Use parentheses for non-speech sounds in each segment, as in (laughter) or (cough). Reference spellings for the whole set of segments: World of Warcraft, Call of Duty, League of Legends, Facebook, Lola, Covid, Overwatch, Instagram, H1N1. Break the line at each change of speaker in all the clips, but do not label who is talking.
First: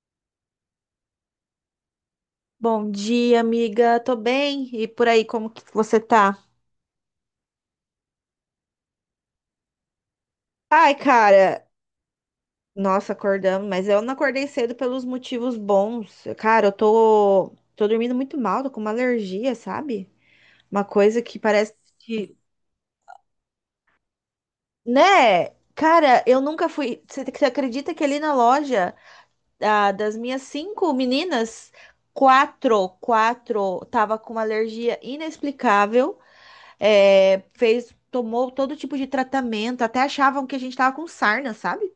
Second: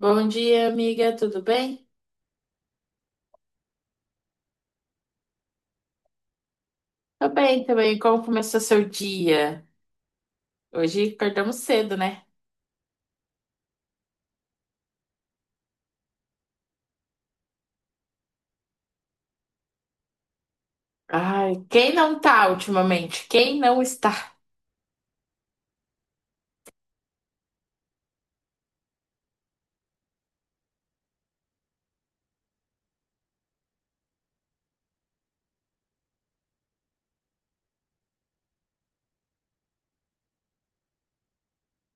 Bom dia, amiga, tudo bem?
Bom dia, amiga. Tô bem. E por aí, como que você tá?
Tô bem também. Como começou seu dia?
Ai,
Hoje acordamos
cara,
cedo, né?
nossa, acordamos, mas eu não acordei cedo pelos motivos bons. Cara, eu tô dormindo muito mal, tô com uma alergia, sabe? Uma coisa que
Ai,
parece
quem não
que,
tá ultimamente? Quem não está?
né? Cara, eu nunca fui. Você acredita que ali na loja das minhas cinco meninas, quatro tava com uma alergia inexplicável. É, fez, tomou todo tipo de tratamento, até achavam que a gente tava com sarna, sabe?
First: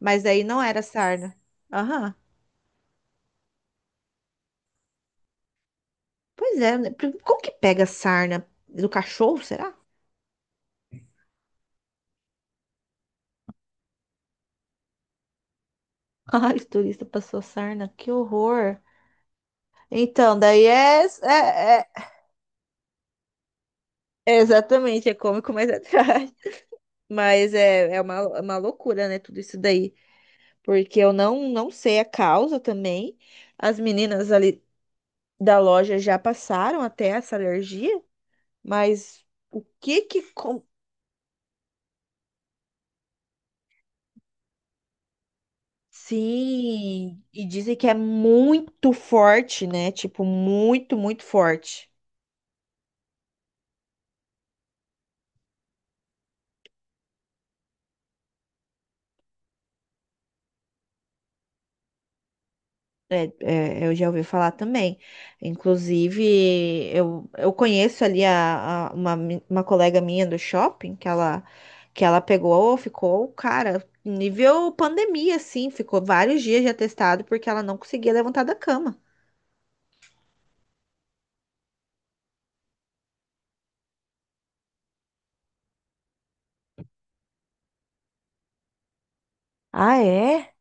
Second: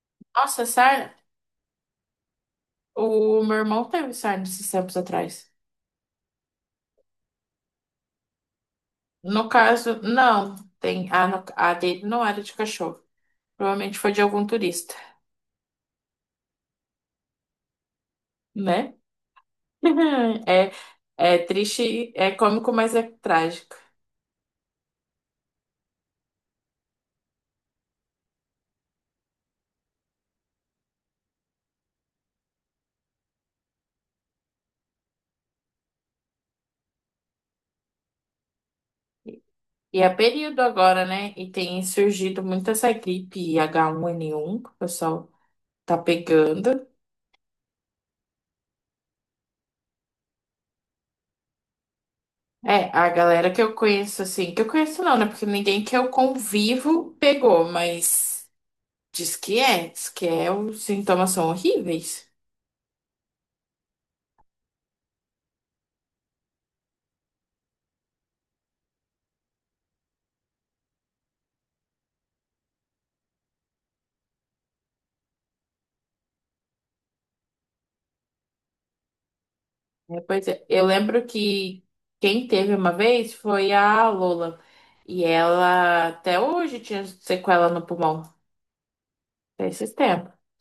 Mas aí não
Nossa,
era
sarna,
sarna. Aham.
o meu irmão teve sarna esses tempos atrás.
Pois é, né? Como que pega sarna? Do cachorro,
No
será?
caso, não, tem a, a dele não era de cachorro. Provavelmente foi de algum turista,
(laughs) Ai, o turista passou sarna, que horror.
né?
Então,
(laughs)
daí
É,
é,
é
é, é-
triste, é cômico, mas é trágico.
é exatamente, é cômico, mas é (laughs) trágico. Mas é uma loucura, né, tudo isso daí. Porque eu não sei a causa também. As meninas ali da loja já passaram até essa alergia. Mas o
E
que
é
que.
período agora, né? E tem surgido muito essa gripe H1N1, que o pessoal. Tá pegando.
Sim, e dizem que é muito forte, né? Tipo, muito, muito forte.
É, a galera que eu conheço, assim, que eu conheço não, né? Porque ninguém que eu convivo pegou, mas diz que é, os sintomas são horríveis.
É, eu já ouvi falar também. Inclusive, eu conheço ali uma colega minha do shopping que ela pegou, ficou, cara, nível pandemia, assim, ficou vários dias já testado porque ela não conseguia levantar da cama.
É, pois é, eu lembro que quem teve uma vez foi a Lola. E ela até hoje tinha sequela no pulmão, até esses
Ah,
tempos.
é?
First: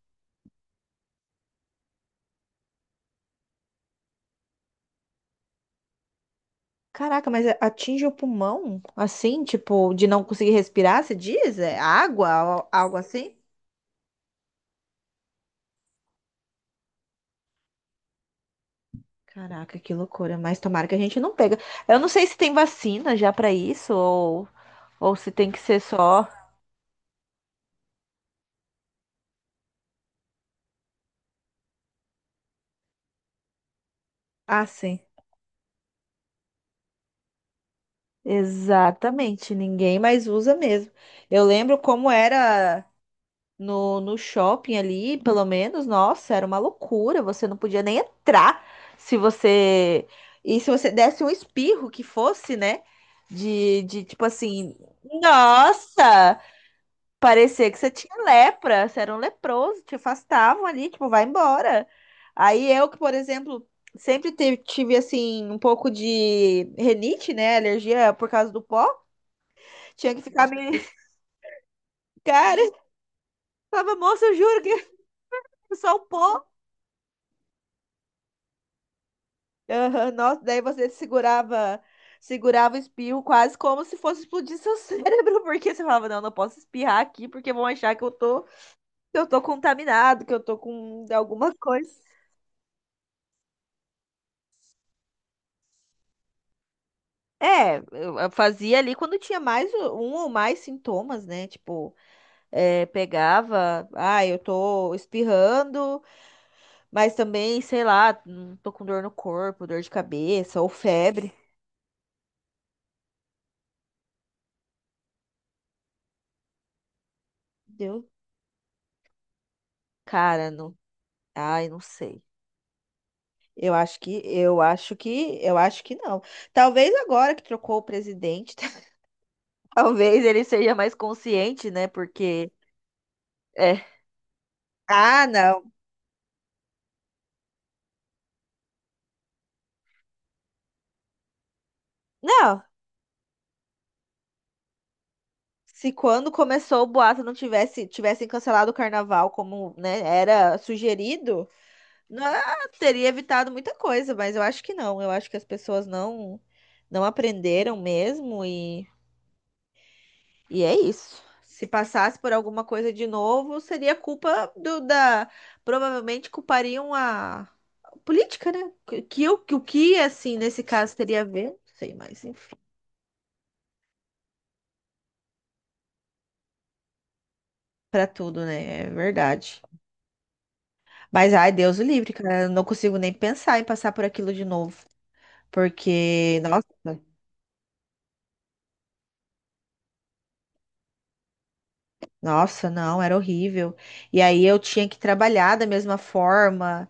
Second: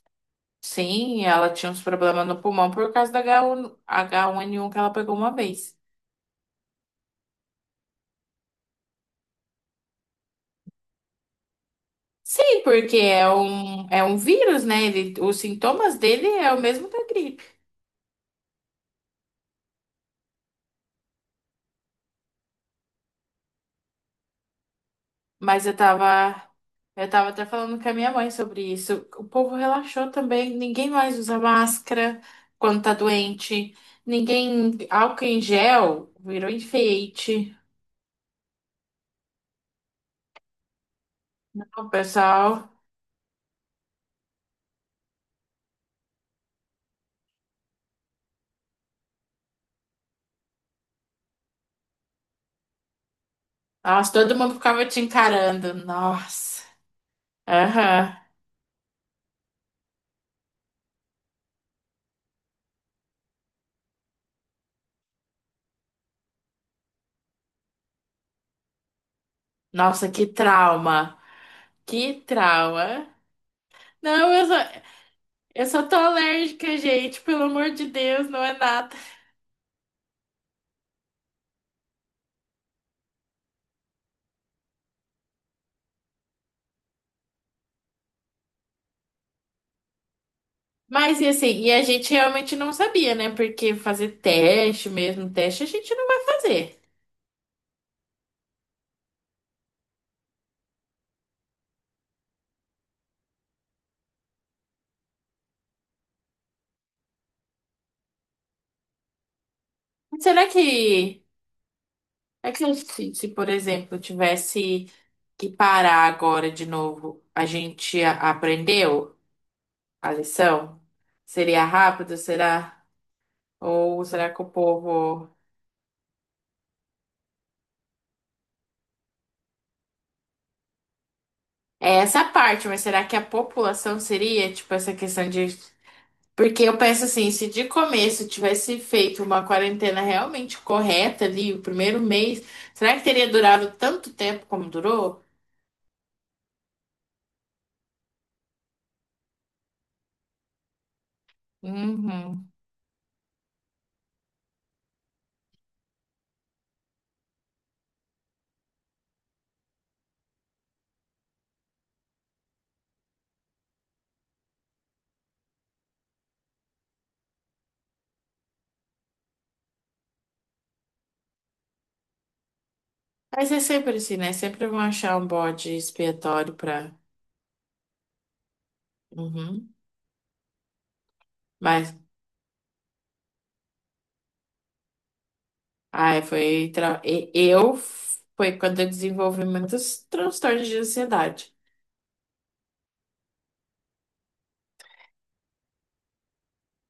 Sim, ela tinha uns problemas no pulmão por causa da H1N1 que ela pegou uma vez.
Caraca, mas atinge o pulmão? Assim, tipo, de não conseguir respirar, você diz? É água,
Sim, porque
algo
é
assim?
um, é um vírus, né? Ele, os sintomas dele é o mesmo da gripe.
Caraca, que loucura. Mas tomara que a gente não pega. Eu não sei se tem vacina já pra isso ou se tem que
Mas eu
ser só.
tava, eu tava até falando com a minha mãe sobre isso. O povo relaxou também, ninguém mais usa máscara quando tá doente.
Ah,
Ninguém,
sim.
álcool em gel virou enfeite.
Exatamente, ninguém mais usa mesmo. Eu lembro
Não,
como
pessoal.
era no shopping ali, pelo menos, nossa, era uma loucura. Você não podia nem entrar se você. E se você desse um espirro que fosse, né? De,
Nossa,
tipo
todo mundo
assim,
ficava te encarando.
nossa!
Nossa.
Parecia que você tinha
Aham.
lepra, você era um leproso, te afastavam ali, tipo, vai embora. Aí eu que, por exemplo, sempre tive assim, um pouco de renite, né? Alergia por causa do pó,
Nossa,
tinha que
que
ficar me.
trauma. Que
(laughs) Cara, eu
trauma.
falava, moça,
Não,
eu
eu só,
juro que
Eu
(laughs) é
só tô
só o pó.
alérgica, gente, pelo amor de Deus, não é nada.
Aham, nossa, daí você segurava o espirro quase como se fosse explodir seu cérebro, (laughs) porque você falava, não, não posso espirrar aqui, porque vão achar que eu tô, contaminado, que eu tô com
Mas e assim,
alguma
e a
coisa.
gente realmente não sabia, né? Porque fazer teste mesmo, teste a gente não vai fazer.
É, eu fazia ali quando tinha mais um ou mais sintomas, né? Tipo, é, pegava, ah, eu tô espirrando, mas também, sei lá, tô com dor no corpo, dor de
Será
cabeça ou
que,
febre.
é que se, por exemplo, tivesse que parar agora de novo, a gente
Entendeu?
aprendeu a
Cara, não,
lição? Seria
ai, não
rápido,
sei.
será? Ou será que o povo.
Eu acho que não. Talvez agora que trocou o presidente, (laughs) talvez ele seja mais consciente, né?
É essa
Porque
parte, mas será que a
é.
população seria, tipo, essa
Ah,
questão de
não.
Porque eu penso assim, se de começo tivesse feito uma quarentena realmente correta ali, o primeiro mês,
Não.
será que teria durado tanto tempo como durou?
Se quando começou o boato não tivessem cancelado o carnaval como, né, era sugerido, não,
Uhum.
teria evitado muita coisa, mas eu acho que não. Eu acho que as pessoas não aprenderam mesmo. E é isso. Se passasse por alguma coisa de novo, seria culpa do da. Provavelmente culpariam a política, né? Que o que, assim, nesse caso teria a ver? Não sei, mas enfim,
Mas é sempre assim, né? Sempre vão achar um bode expiatório pra.
pra tudo, né? É verdade.
Uhum.
Mas, ai, Deus o
Mas,
livre, cara. Eu não consigo nem pensar em passar por aquilo de novo.
ai,
Porque,
foi.
nossa,
Tra- e- Eu. Foi quando eu desenvolvi muitos transtornos de ansiedade.
nossa, não, era horrível. E aí eu tinha que trabalhar da mesma forma.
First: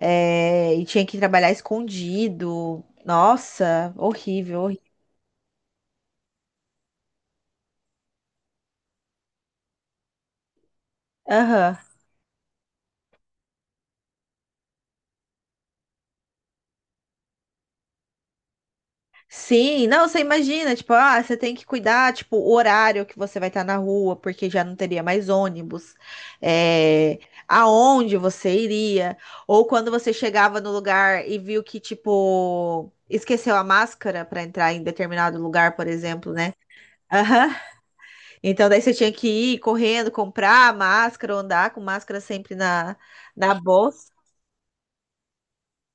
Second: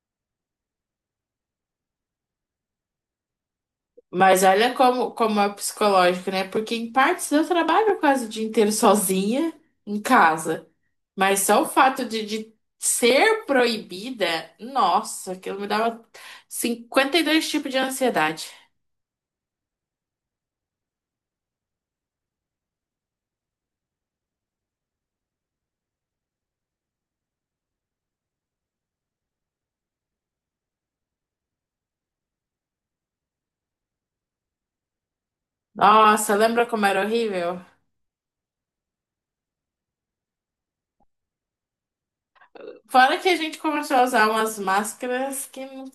É, e tinha que trabalhar escondido. Nossa,
Mas
horrível.
olha como é psicológico, né? Porque em partes eu trabalho quase o dia inteiro sozinha em casa. Mas só o
Aham.
fato de ser proibida, nossa, aquilo me dava 52 tipos de ansiedade.
Sim, não, você imagina, tipo, ah, você tem que cuidar, tipo, o horário que você vai estar na rua, porque já não teria mais ônibus, é, aonde você iria, ou quando você chegava no lugar e viu que, tipo, esqueceu a máscara para entrar em determinado lugar, por exemplo,
Nossa,
né?
lembra como era
Aham.
horrível?
Então daí você tinha que ir correndo, comprar a máscara, ou andar com máscara sempre na,
Fora que a
na
gente começou a
bolsa.
usar umas máscaras que não-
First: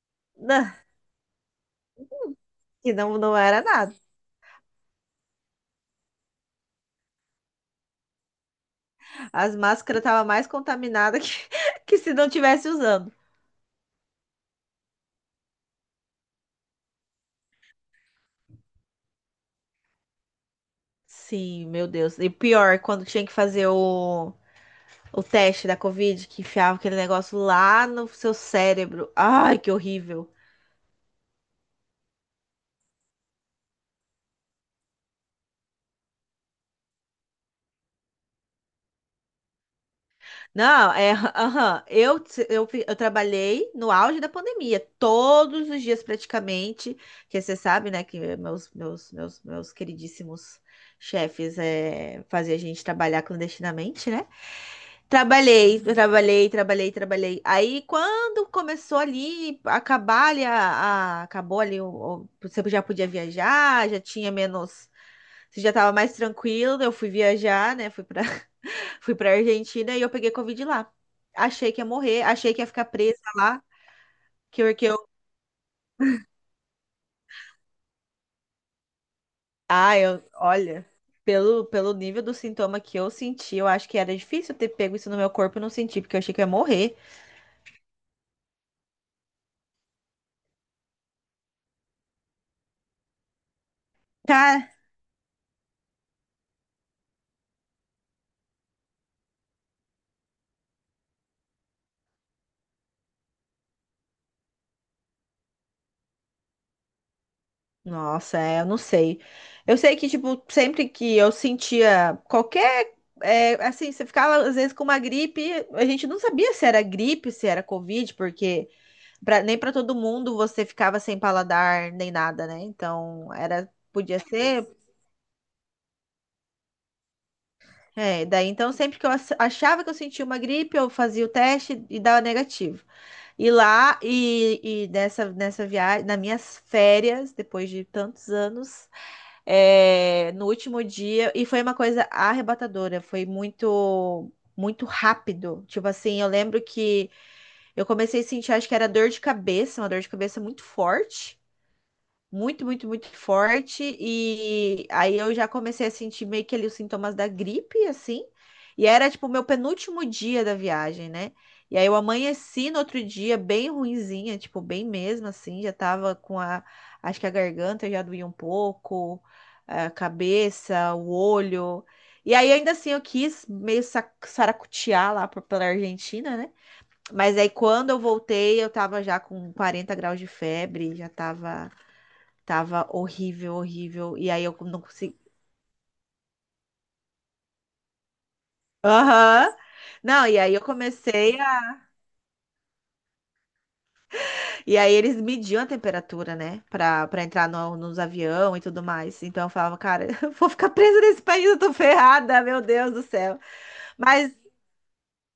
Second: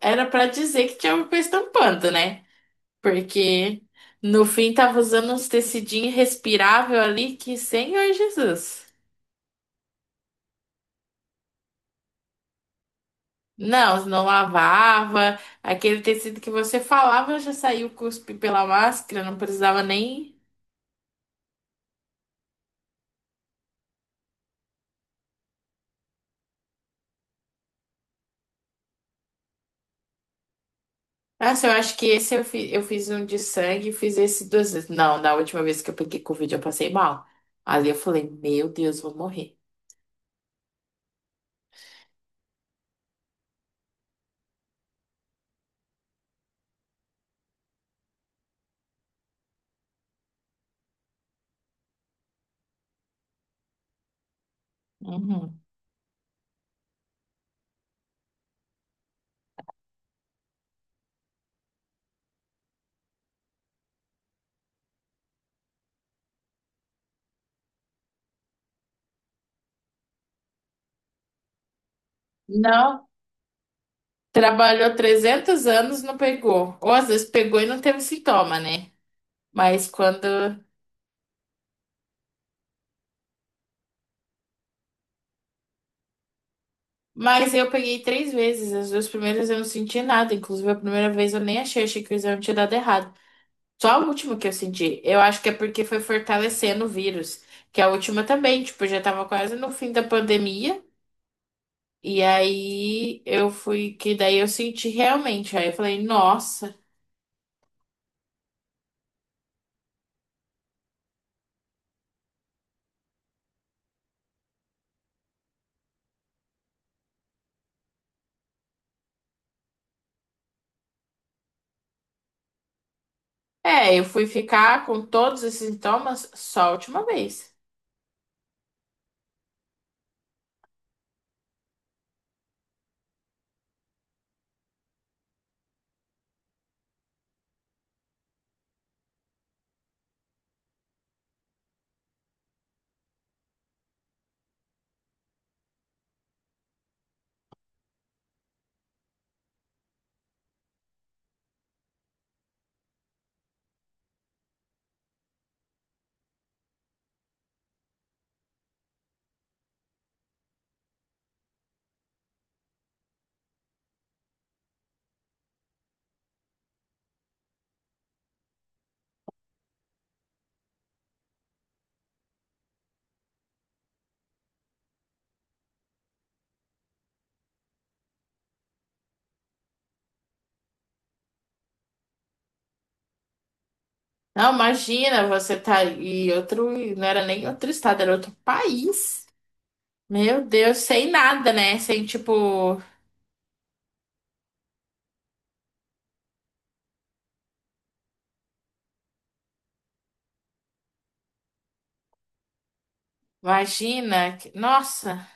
era pra
(laughs) Não,
dizer que tinha alguma coisa tampando, né?
que não, não era
Porque
nada.
no fim tava usando uns tecidinhos respirável ali que, Senhor Jesus.
As máscaras estavam mais contaminadas que, (laughs) que se não tivesse usando.
Não, não lavava. Aquele tecido que você falava já saiu cuspe pela máscara, não precisava nem.
Sim, meu Deus. E pior, quando tinha que fazer o teste da Covid, que enfiava aquele negócio lá no seu cérebro. Ai, que horrível.
Nossa, eu acho que esse eu fiz, um de sangue e fiz esse duas vezes. Não, na última vez que eu peguei Covid eu passei mal. Ali eu falei, meu Deus, vou morrer.
Não, é. Aham. Eu, eu trabalhei no auge da pandemia, todos os dias praticamente. Que você sabe, né, que meus queridíssimos chefes faziam a gente trabalhar clandestinamente, né?
Uhum.
Trabalhei, trabalhei, trabalhei, trabalhei. Aí quando começou ali, acabar ali, acabou ali, você já podia viajar, já tinha menos, você já estava mais tranquilo. Eu fui viajar, né? Fui para (laughs) fui para Argentina e eu peguei Covid lá. Achei que ia morrer, achei que ia ficar
Não,
presa lá, que
trabalhou
eu,
300 anos, não pegou. Ou às vezes pegou e não teve sintoma, né? Mas
ah, eu,
quando.
olha, pelo nível do sintoma que eu senti, eu acho que era difícil ter pego isso no meu corpo e não sentir, porque eu achei que eu ia morrer.
Mas eu peguei três vezes. As duas primeiras eu não senti nada. Inclusive, a primeira vez eu nem achei, achei que o exame tinha dado errado. Só a última que eu
Tá.
senti. Eu acho que é porque foi fortalecendo o vírus. Que a última também, tipo, já tava quase no fim da pandemia. E aí eu fui. Que daí eu senti realmente. Aí eu falei, nossa.
Nossa, é, eu não sei. Eu sei que, tipo, sempre que eu sentia qualquer. É, assim, você ficava às vezes com uma gripe, a gente não sabia se era gripe, se era Covid, porque nem para todo mundo você ficava sem paladar nem nada, né? Então, era,
É, eu
podia
fui
ser.
ficar com todos esses sintomas só a última vez.
É, daí então, sempre que eu achava que eu sentia uma gripe, eu fazia o teste e dava negativo. E lá, e nessa viagem, nas minhas férias, depois de tantos anos. É, no último dia e foi uma coisa arrebatadora, foi muito muito rápido. Tipo assim, eu lembro que eu comecei a sentir, acho que era dor de cabeça, uma dor de cabeça muito forte muito, muito, muito forte. E aí eu já comecei a sentir meio que ali os sintomas da gripe, assim. E era tipo o meu penúltimo dia da viagem, né? E aí eu amanheci no outro dia bem ruinzinha, tipo, bem mesmo, assim. Já tava com a. Acho que a garganta já doía um pouco, a cabeça, o olho. E aí, ainda assim, eu quis meio saracotear lá pela Argentina, né? Mas aí, quando eu voltei, eu tava já com 40 graus de febre, já tava. Tava horrível, horrível. E aí
Não,
eu não consegui.
imagina, você tá em outro, não era nem outro estado, era outro país.
Aham. Não, e
Meu
aí eu
Deus, sem
comecei
nada, né?
a.
Sem tipo,
E aí eles mediam a temperatura, né? Pra entrar no, nos avião e tudo mais. Então eu falava, cara, (laughs) eu vou ficar presa nesse país, eu tô ferrada, meu Deus do céu. Mas,
imagina, nossa,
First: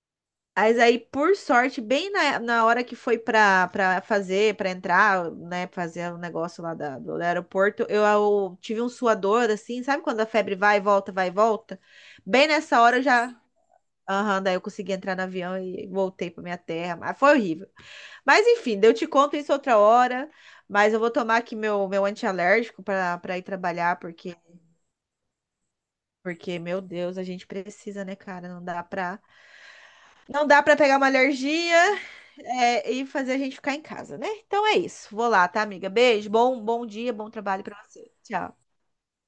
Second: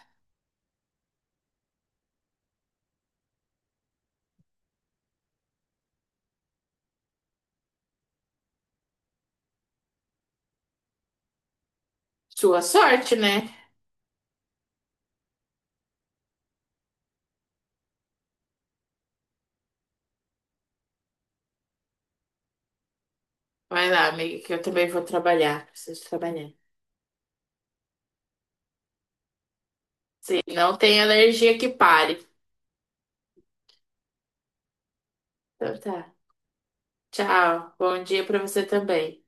mas, aí, por sorte, bem na hora que foi pra fazer, pra entrar, né? Fazer o negócio lá do aeroporto, eu tive um suador, assim, sabe quando a febre vai e volta, vai e volta? Bem
sua
nessa hora eu
sorte,
já.
né?
Aham, daí eu consegui entrar no avião e voltei para minha terra. Mas foi horrível. Mas enfim, daí eu te conto isso outra hora. Mas eu vou tomar aqui meu antialérgico para ir
Vai
trabalhar,
lá,
porque,
amiga, que eu também vou trabalhar, preciso trabalhar.
porque, meu Deus, a gente precisa, né, cara? Não dá pra,
Sim,
não dá pra
não
pegar
tem
uma
alergia que
alergia,
pare.
é, e fazer a gente ficar em casa, né? Então é isso. Vou lá, tá,
Então
amiga?
tá.
Beijo, bom dia, bom trabalho
Tchau.
para
Bom
você.
dia pra você
Tchau.
também.